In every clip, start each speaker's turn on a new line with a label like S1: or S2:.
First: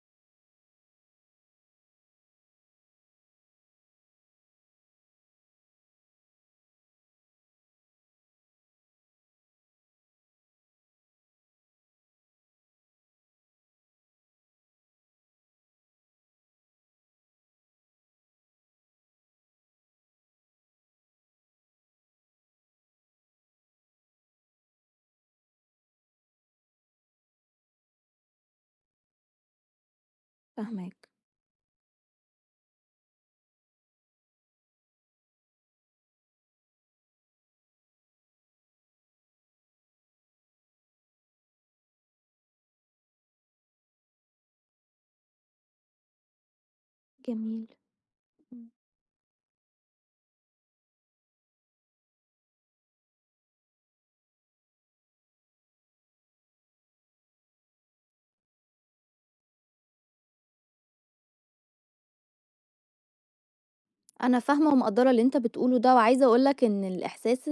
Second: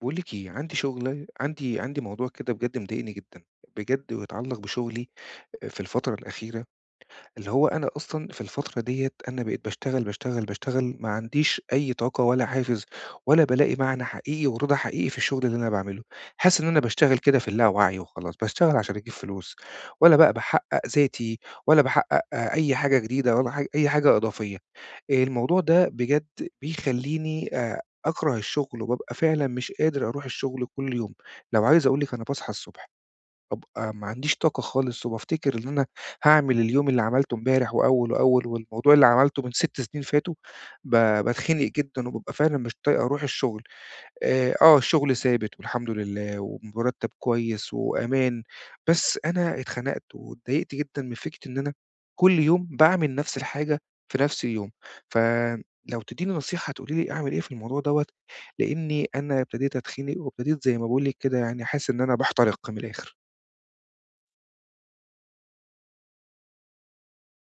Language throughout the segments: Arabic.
S1: باقول لِك إيه، عندي شغلة عندي عندي موضوع كده بجد مضايقني جدًا، بجد ويتعلّق بشغلي في الفترة الأخيرة اللي هو أنا أصلًا في الفترة ديّة أنا بقيت باشتغل، باشتغل، باشتغل، ما عنديش أي طاقة ولا حافز ولا بالاقي معنى حقيقي ورضا حقيقي في الشغل اللي أنا باعمله. حاسس إن أنا باشتغل كده في اللاوعي وخلاص، باشتغل عشان أجيب فلوس، ولا بقى باحقق ذاتي ولا باحقق أي حاجة جديدة ولا أي حاجة إضافية. الموضوع ده بجد بيخلّيني أكره الشغل وبابقى فعلًا مش قادر أروح الشغل كل
S2: فاهماك،
S1: يوم. لو عايز أقول لِك أنا باصحى الصبح بابقى ما عنديش طاقة خالص، وبافتكر إن أنا هاعمل اليوم اللي عملته امبارح وأول وأول، والموضوع اللي عملته من 6 سنين فاتوا، ب باتخنق جدًا، وبابقى فعلًا مش طايق أروح الشغل. آه الشغل ثابت والحمد لله، ومرتب
S2: جميل،
S1: كويس وأمان،
S2: إمم،
S1: بس أنا اتخنقت واتضايقت جدًا من فكرة إن أنا كل يوم باعمل نفس الحاجة في نفس اليوم. فلو تدّيني نصيحة تقولي لي أعمل إيه في الموضوع دوّة، لإني أنا ابتديت أتخنق وابتديت زي ما باقول لِك كده يعني حاسس إن أنا باحترق من الآخر.
S2: أنا فاهمة ومقدّرة اللي أنت بتقوله ده، وعايزة أقول لك إن الإحساس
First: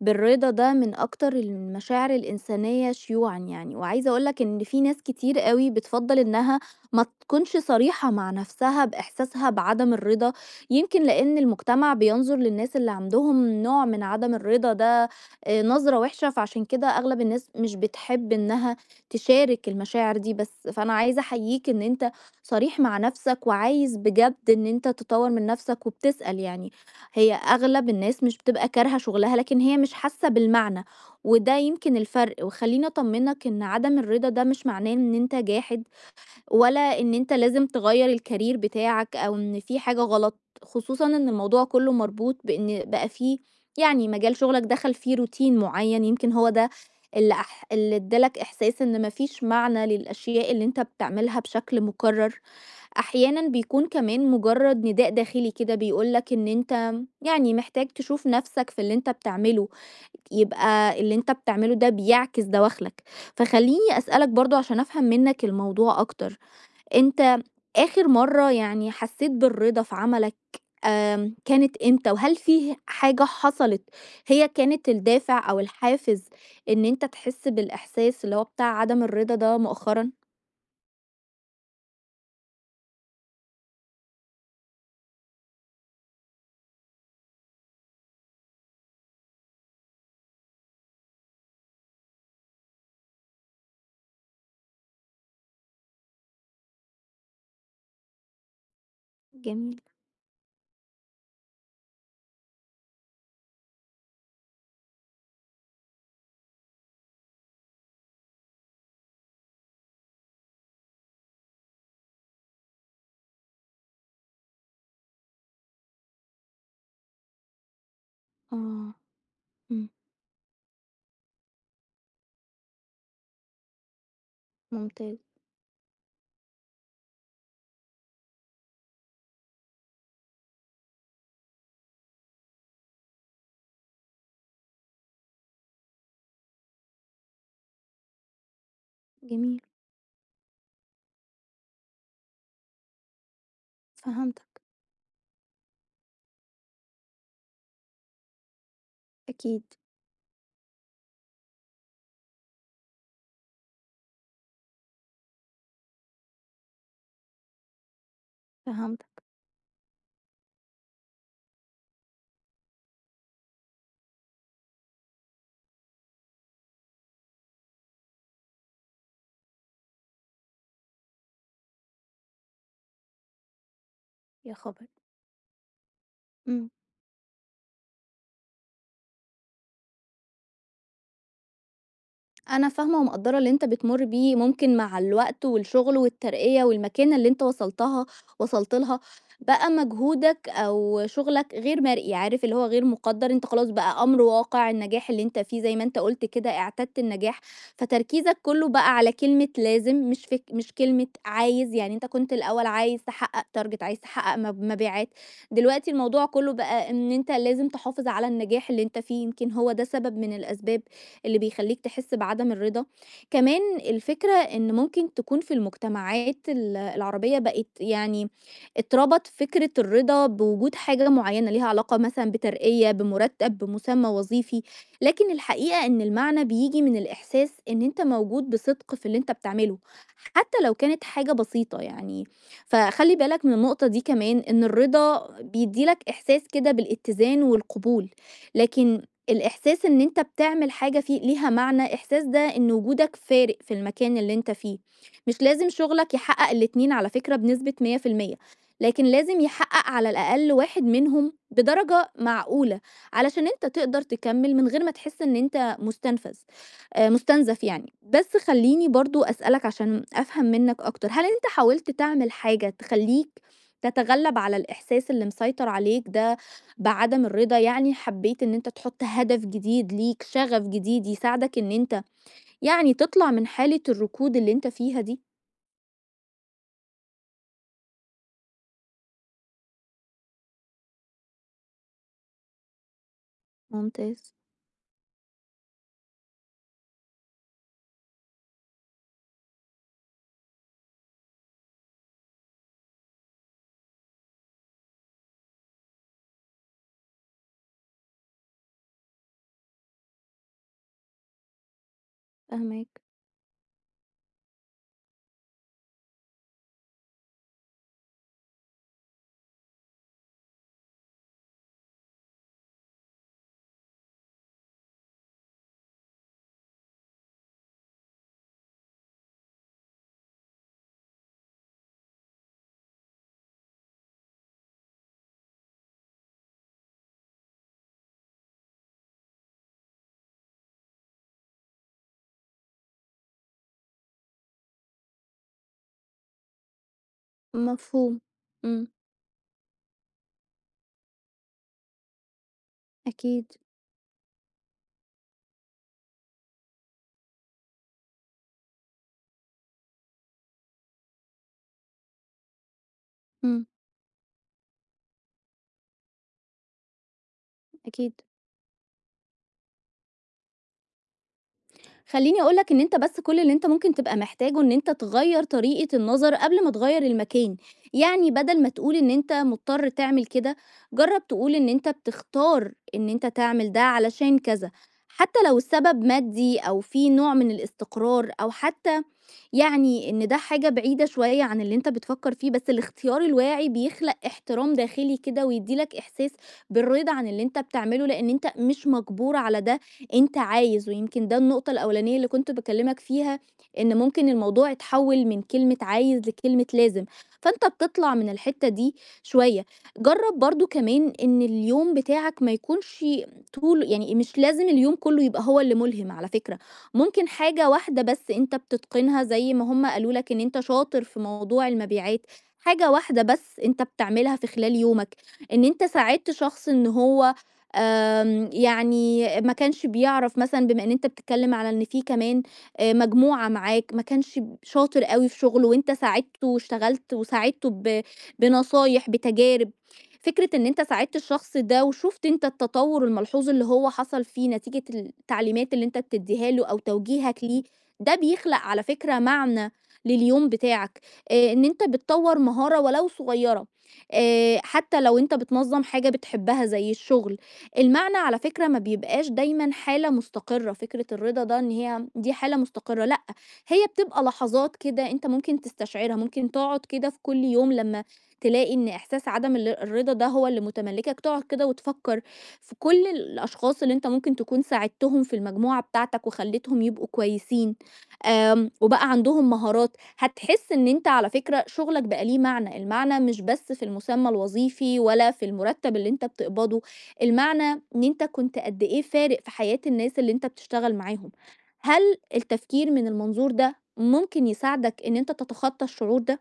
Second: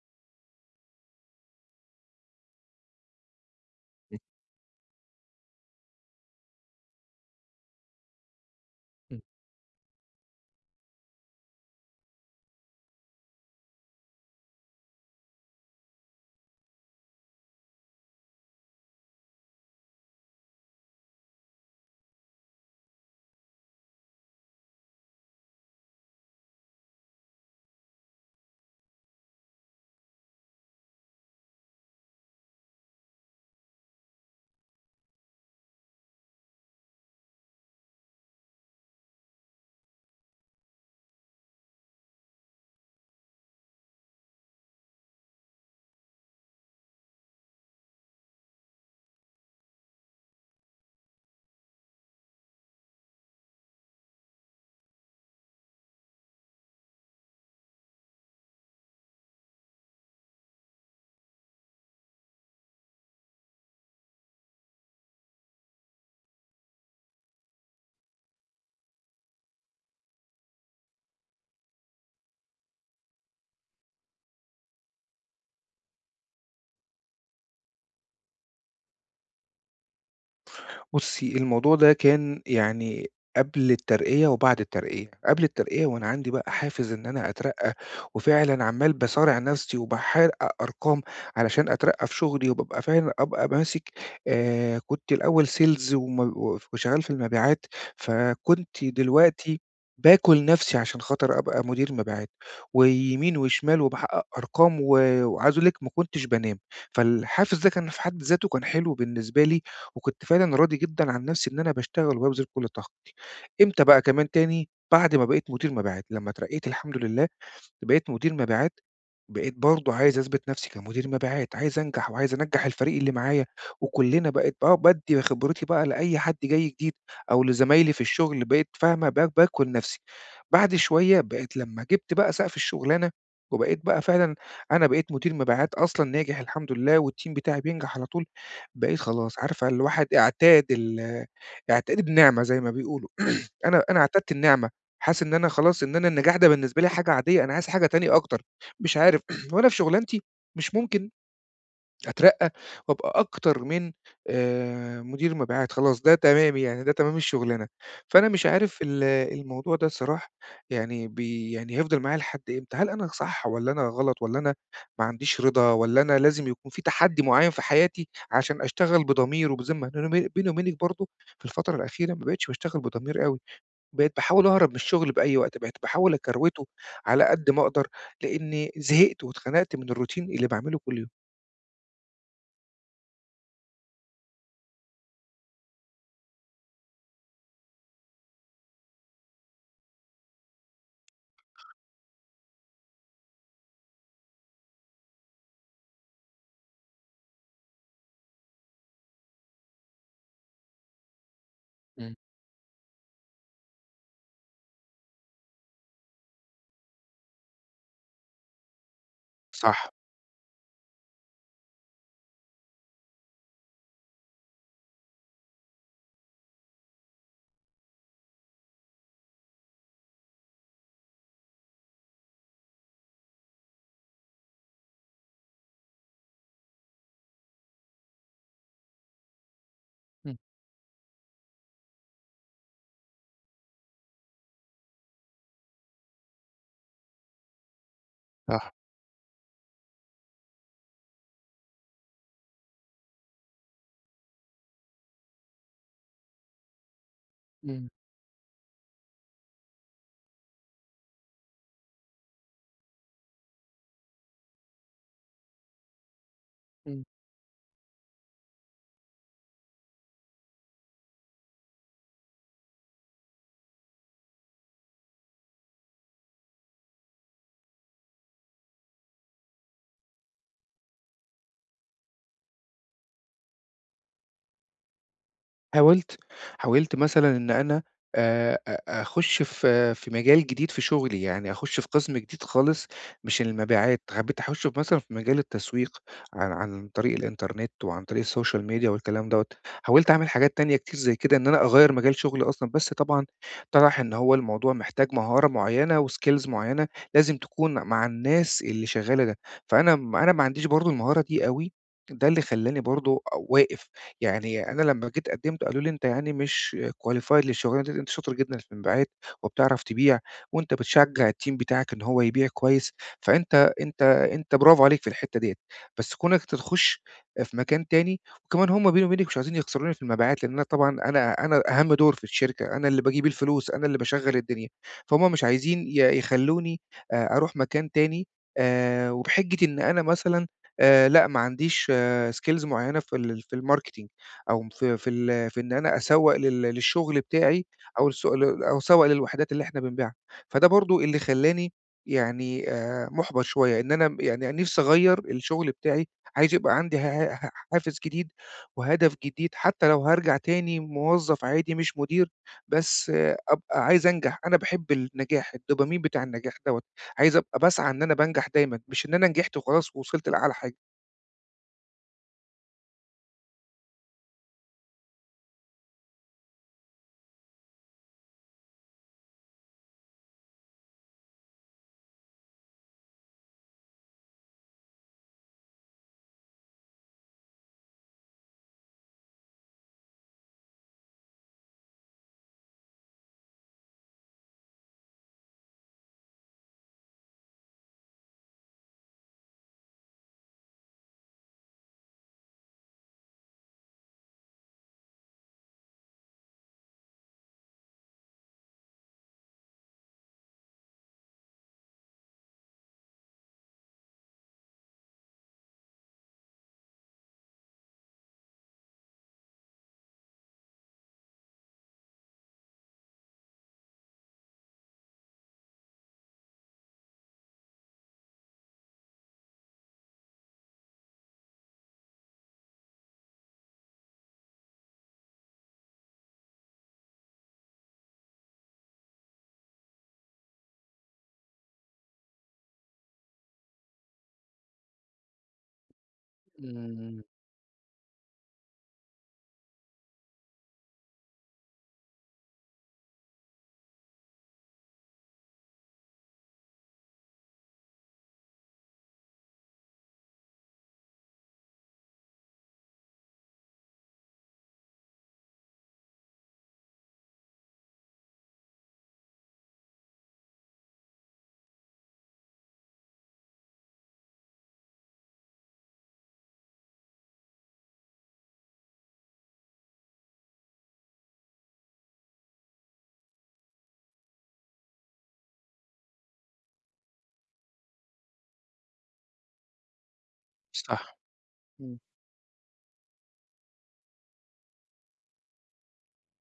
S2: بالرضا ده من أكتر المشاعر الإنسانية شيوعًا يعني، وعايزة أقول لك إن في ناس كتير أوي بتفضّل إنها ما تكونش صريحة مع نفسها
S1: إمم.
S2: بإحساسها بعدم الرضا، يمكن لإن المجتمع بينظر للناس اللي عندهم نوع من عدم الرضا ده نظرة وحشة، فعشان كده أغلب الناس مش بتحب إنها تشارك المشاعر دي، بس فأنا عايزة أحييك إن أنت صريح مع نفسك، وعايز بجد إن أنت تطوّر من نفسك وبتسأل يعني. هي أغلب الناس مش بتبقى كارهة شغلها، لكن هي مش حاسة بالمعنى، وده يمكن الفرق. وخلّيني أطمنك إن عدم الرضا ده مش معناه إن أنت جاحد، ولا إن أنت لازم تغيّر الcareer بتاعك، أو إن في حاجة غلط، خصوصًا إن الموضوع كله مربوط بإن بقى في يعني مجال شغلك دخل فيه روتين معيّن، يمكن هو ده اللي ادّى لك إحساس إن ما فيش معنى للأشياء اللي أنت بتعملها بشكل مُكرّر. أحيانًا بيكون كمان مجرد نداء داخلي كده بيقول لك إن أنت يعني محتاج تشوف نفسك في اللي أنت بتعمله، يبقى اللي أنت بتعمله ده بيعكس دواخلك، فخلّيني أسألك برضه عشان أفهم منك الموضوع أكتر، أنت آخر مرّة يعني حسيت بالرضا في عملك كانت إمتى؟ وهل فيه حاجة حصلت هي كانت الدافع أو الحافز إن أنت تحس بالإحساس اللي هو بتاع عدم الرضا ده مؤخرًا؟
S1: بُصّي، الموضوع ده كان يعني قبل الترقية وبعد الترقية. قبل الترقية وأنا عندي بقى حافز إن أنا أترقّى وفعلًا عمّال باصارع نَفْسي وباحقق أرقام علشان أترقّى في شغلي وبابقى فعلًا أبقى ماسك كنت الأول sales وم وف وشغّال في المبيعات، فكنت دلوقتي
S2: جميل،
S1: باكُل نَفْسي عشان خاطر أبقى مدير مبيعات ويمين وشمال وباحقق أرقام و وعايز أقول لِك ما كنتش بانام. فالحافز ده كان في حد ذاته كان حلو بالنسبة لي وكنت فعلًا راضي جدًا عن نفسي إن أنا باشتغل وبابذل كل طاقتي. إمتى بقى كمان تاني، بعد ما بقيت مدير مبيعات، لمّا اترقيت الحمد لله بقيت مدير مبيعات،
S2: آه،
S1: بقيت
S2: إمم،
S1: برضه عايز أثبت نفسي كمدير مبيعات، عايز أنجح وعايز أنجّح الفريق اللي معايا، وكُلّنا بقت
S2: ممتاز،
S1: بادّي خبرتي بقى لأي حد جاي جديد أو لزمايلي في الشغل، بقيت فاهمة باكُل نفسي. بعد شوية بقيت لمّا جِبت بقى سقف الشغلانة، وبقيت بقى فعلًا أنا بقيت مدير مبيعات أصلًا ناجح الحمد لله والteam بتاعي بينجح على طول، بقيت خلاص
S2: جميل.
S1: عارفة الواحد اعتاد النعمة زي ما بيقولوا. أنا اعتدت
S2: فهمتك،
S1: النعمة، حاسس إن أنا خلاص إن أنا النجاح ده بالنسبة لي حاجة عادية، أنا عايز حاجة تانية أكتر، مش عارف
S2: أكيد،
S1: وأنا في شغلانتي مش ممكن أترقّى وأبقى أكتر من مدير مبيعات، خلاص ده تمامي يعني، ده تمام الشغلانة، فأنا مش عارف
S2: فهمتك،
S1: الموضوع ده الصراحة يعني بي يعني هيفضل معايا لحد إمتى؟ هل أنا صح والّا أنا غلط والّا أنا ما عنديش رضا والّا أنا لازم يكون في تحدي معيّن في حياتي عشان أشتغل بضمير وبذمة؟ لأن بيني وبينِك برضه في الفترة الأخيرة ما بقيتش باشتغل بضمير أوي. بقيت باحاول
S2: يا
S1: أهرب من
S2: خبر!
S1: الشغل بأي وقت، بقيت باحاول أكروِته
S2: إمم.
S1: على قد ما أقدر، لإني زهقت واتخنقت من الروتين اللي باعمله كل يوم.
S2: أنا فاهمة ومقدّرة اللي أنت بتمُر بيه، ممكن مع الوقت والشغل والترقية والمكانة اللي أنت وصلتها وصلت لها، بقى مجهودك أو شغلك غير مرئي، عارف اللي هو غير مُقدّر، أنت خلاص بقى أمر واقع النجاح اللي أنت فيه زي ما أنت قُلت كده اعتدت النجاح، فتركيزك كُلّه بقى على كلمة لازم مش كلمة عايز، يعني أنت
S1: إمم.
S2: كنت الأول عايز تحقق target عايز تحقق مبيعات، دلوقتي الموضوع كُلّه بقى إن أنت لازم تحافظ على النجاح اللي أنت فيه، يمكن هو ده
S1: صح.
S2: سبب من الأسباب اللي بيخلّيك تحس بعدم الرضا. كمان الفكرة إن ممكن تكون في المجتمعات العربية بقت يعني اتربط فكرة الرضا بوجود حاجة معيّنة ليها علاقة مثلًا بترقية، بمُرتّب، بمسمى وظيفي، لكن الحقيقة إن المعنى بييجي من الإحساس إن أنت موجود بصدق في اللي أنت بتعمله،
S1: إمم،
S2: حتى لو كانت حاجة بسيطة يعني. فخلّي بالك من النقطة دي كمان، إن الرضا بيدّي لك إحساس كده بالاتزان والقبول،
S1: صح،
S2: لكن الإحساس إن أنت بتعمل حاجة في ليها معنى، إحساس ده إن وجودك فارق في المكان اللي أنت فيه، مش لازم شغلك يحقق الاتنين على فكرة بنسبة
S1: إمم،
S2: 100%، لكن لازم يحقق على الأقل واحد منهم بدرجة معقولة، علشان أنت تقدر تكمل من غير ما تحس إن أنت مستنفذ
S1: إمم.
S2: مستنزف يعني. بس خلّيني برضه أسألك عشان أفهم منك أكتر، هل أنت حاولت تعمل حاجة تخلّيك تتغلب على الإحساس اللي مسيطر عليك ده بعدم الرضا يعني حبيت إن أنت تحط هدف جديد ليك، شغف جديد يساعدك إن أنت يعني تطلع من حالة الركود اللي أنت فيها دي.
S1: حاولت، حاولت، مثلًا إن أنا أ أخُش في مجال جديد في شغلي، يعني أخُش في قسم جديد خالص مش المبيعات،
S2: ممتاز،
S1: حبيت أخُش في مثلًا في مجال التسويق عن طريق الإنترنت وعن طريق السوشيال ميديا والكلام دوّة، حاولت أعمل حاجات تانية كتير زي كده إن أنا أغيّر مجال شغلي أصلًا، بس طبعًا طَلَع إن هو الموضوع محتاج مهارة معيّنة وskills معيّنة لازم تكون مع الناس اللي شغّالة ده، فأنا م أنا ما عنديش برضه المهارة دي أوي، ده اللي خلّاني
S2: فاهماك،
S1: برضه واقف. يعني أنا لمّا جيت قدّمت قالوا لي: "أنت يعني مش qualified للشغلانة دي، أنت شاطر جدًا في المبيعات وبتعرف تبيع وأنت بتشجّع الteam بتاعك إن هو يبيع كويس، فأنت أنت أنت برافو عليك في الحتّة ديّة، بس كونك أنت تخُش في مكان تاني" وكمان هم بيني وبينِك مش عايزين يخسروني في المبيعات، لإن أنا طبعًا أنا أهَم دور في الشركة، أنا اللي باجيب الفلوس، أنا اللي باشغّل الدنيا، فهم مش عايزين يخلّوني أروح مكان تاني وبحِجّة إن أنا مثلًا لأ ما عنديش skills معيّنة في ال في الmarketing. أو في في ال في إن أنا أسوّق لل للشغل بتاعي أو
S2: مفهوم،
S1: الس ل أو
S2: إمم،
S1: أسوّق للوحدات اللي إحنا بنبيعها. فده برضه اللي خلّاني يعني مُحبَط
S2: أكيد،
S1: شوية، إن أنا يعني نِفْسي أغيّر الشغل بتاعي، عايز يبقى عندي ه ه حافز جديد وهدف جديد، حتّى لو هارجع تاني موظّف عادي مش مدير، بس آه،
S2: إمم،
S1: أبقى عايز أنجح، أنا باحب النجاح، الدوبامين بتاع النجاح دوّة، عايز أبقى باسعى إن أنا
S2: أكيد.
S1: بانجح دايمًا، مش إن أنا نجحت وخلاص ووصلت لأعلى حاجة.
S2: خلّيني أقول لك إن أنت بس كل اللي أنت ممكن تبقى محتاجه إن أنت تغيّر طريقة النظر قبل ما تغيّر المكان، يعني بدل ما تقول إن أنت مضطر تعمل كده، جرّب تقول إن أنت بتختار إن أنت تعمل ده علشان كذا، حتى لو السبب مادي أو في نوع من الاستقرار أو حتى يعني إن ده حاجة بعيدة شوية عن اللي أنت بتفكر فيه، بس الاختيار الواعي بيخلق احترام داخلي كده ويديلك إحساس بالرضا عن اللي أنت بتعمله لأن أنت مش مجبور على ده، أنت عايز، ويمكن ده النقطة الأولانية اللي كنت بكلمك فيها إن ممكن الموضوع يتحول من كلمة عايز لكلمة لازم، فأنت بتطلع من الحتة دي شوية. جرب برضو كمان ان اليوم بتاعك ما يكونش طول، يعني مش لازم اليوم كله يبقى هو اللي ملهم على فكرة، ممكن حاجة واحدة بس أنت بتتقنها زي ما هم قالوا لك إن أنت شاطر في موضوع المبيعات، حاجة واحدة بس أنت بتعملها في خلال يومك إن أنت ساعدت شخص إن هو يعني ما كانش بيعرف مثلا، بما ان انت بتتكلم على ان في كمان مجموعة معاك، ما كانش شاطر قوي في شغله وانت ساعدته واشتغلت وساعدته بنصايح بتجارب، فكرة إن أنت ساعدت الشخص ده وشُفت أنت التطوُّر الملحوظ اللي هو حصل فيه نتيجة التعليمات اللي أنت بتدّيها له أو
S1: إمم،
S2: توجيهك ليه، ده بيخلق على فكرة معنى لليوم بتاعك، إن أنت بتطوّر مهارة ولو صغيّرة، حتى لو أنت بتنظّم حاجة بتحبها زي الشغل، المعنى على فكرة ما بيبقاش دايمًا حالة مستقرة، فكرة الرضا ده إن هي دي حالة مستقرة، لأ، هي بتبقى لحظات كده أنت ممكن تستشعرها، ممكن تقعد كده في كل يوم لمّا تلاقي إن إحساس عدم الرضا ده هو اللي متملّكك، تقعد كده وتفكّر في كل الأشخاص اللي أنت ممكن تكون ساعدتهم في المجموعة بتاعتك وخلّيتهم يبقوا كويسين، آمم، وبقى عندهم مهارات، هتحس إن أنت على فكرة شغلك بقى ليه معنى، المعنى مش بس في المسمى الوظيفي ولا في المرتب اللي أنت بتقبضه، المعنى إن أنت كنت قد إيه فارق في حياة الناس اللي أنت بتشتغل
S1: صح،
S2: معاهم.
S1: إمم.
S2: هل التفكير من المنظور ده ممكن يساعدك إن أنت تتخطى الشعور ده؟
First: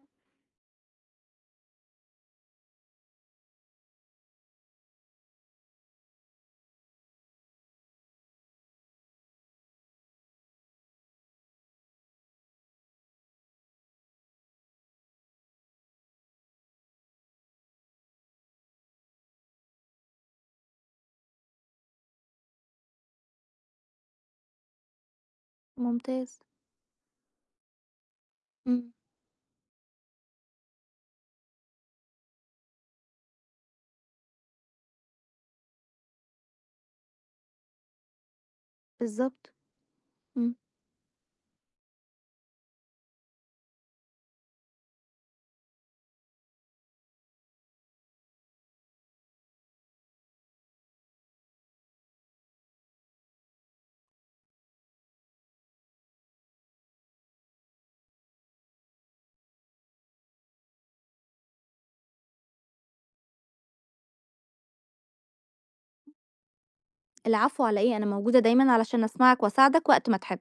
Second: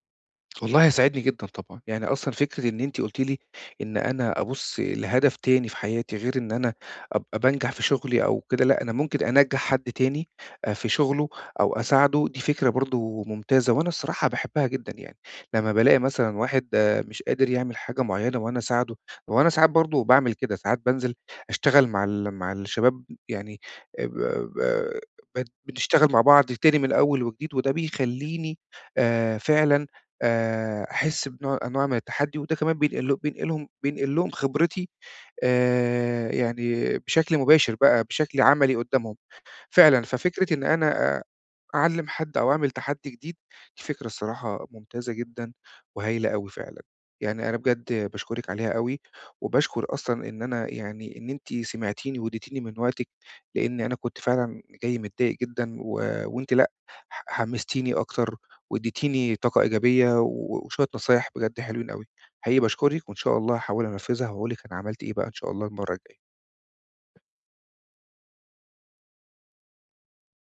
S1: والله هيساعدني جدًا طبعًا، يعني أصلًا فكرة إن أنتِ قُلتِ لي إن أنا أبُص لهدف تاني في حياتي غير إن أنا أبقى بانجح في شغلي أو كده، لأ أنا ممكن أنجّح حد تاني في شغله أو أساعده، دي فكرة برضه ممتازة وأنا الصراحة باحبها جدًا يعني، لمّا بالاقي مثلًا واحد آه، مش قادر يعمل حاجة معيّنة وأنا أساعده، وأنا ساعات برضه باعمل كده، ساعات بانزل أشتغل مع الشباب يعني ب ب بنشتغل مع
S2: ممتاز،
S1: بعض تاني من أول وجديد، وده بيخلّيني
S2: إمم.
S1: فعلًا أحس بنوع من التحدّي، وده كمان بينقل لهم خبرتي يعني بشكل مباشر بقى، بشكل عملي قدّامهم
S2: بالضبط،
S1: فعلًا. ففكرة
S2: إمم.
S1: إن أنا أعلّم حد أو أعمل تحدّي جديد، دي فكرة الصراحة ممتازة جدًا وهايلة أوي فعلًا. يعني أنا بجد باشكرِك عليها أوي، وباشكر أصلًا إن أنا يعني إن أنتِ سمعتيني واديتيني من وقتِك، لإن أنا كنت فعلًا جاي متضايق جدًا و وأنتِ لأ، حمّستيني أكتر واديتيني طاقة إيجابية و وشوية نصايح بجد حلوين أوي. حقيقي باشكرِك وإن شاء الله هاحاول أنفّذها وهاقول لِك أنا عملت إيه بقى إن شاء الله المرّة الجاية.
S2: العفو على إيه، أنا موجودة دايمًا علشان أسمعك وأساعدك وقت ما تحب.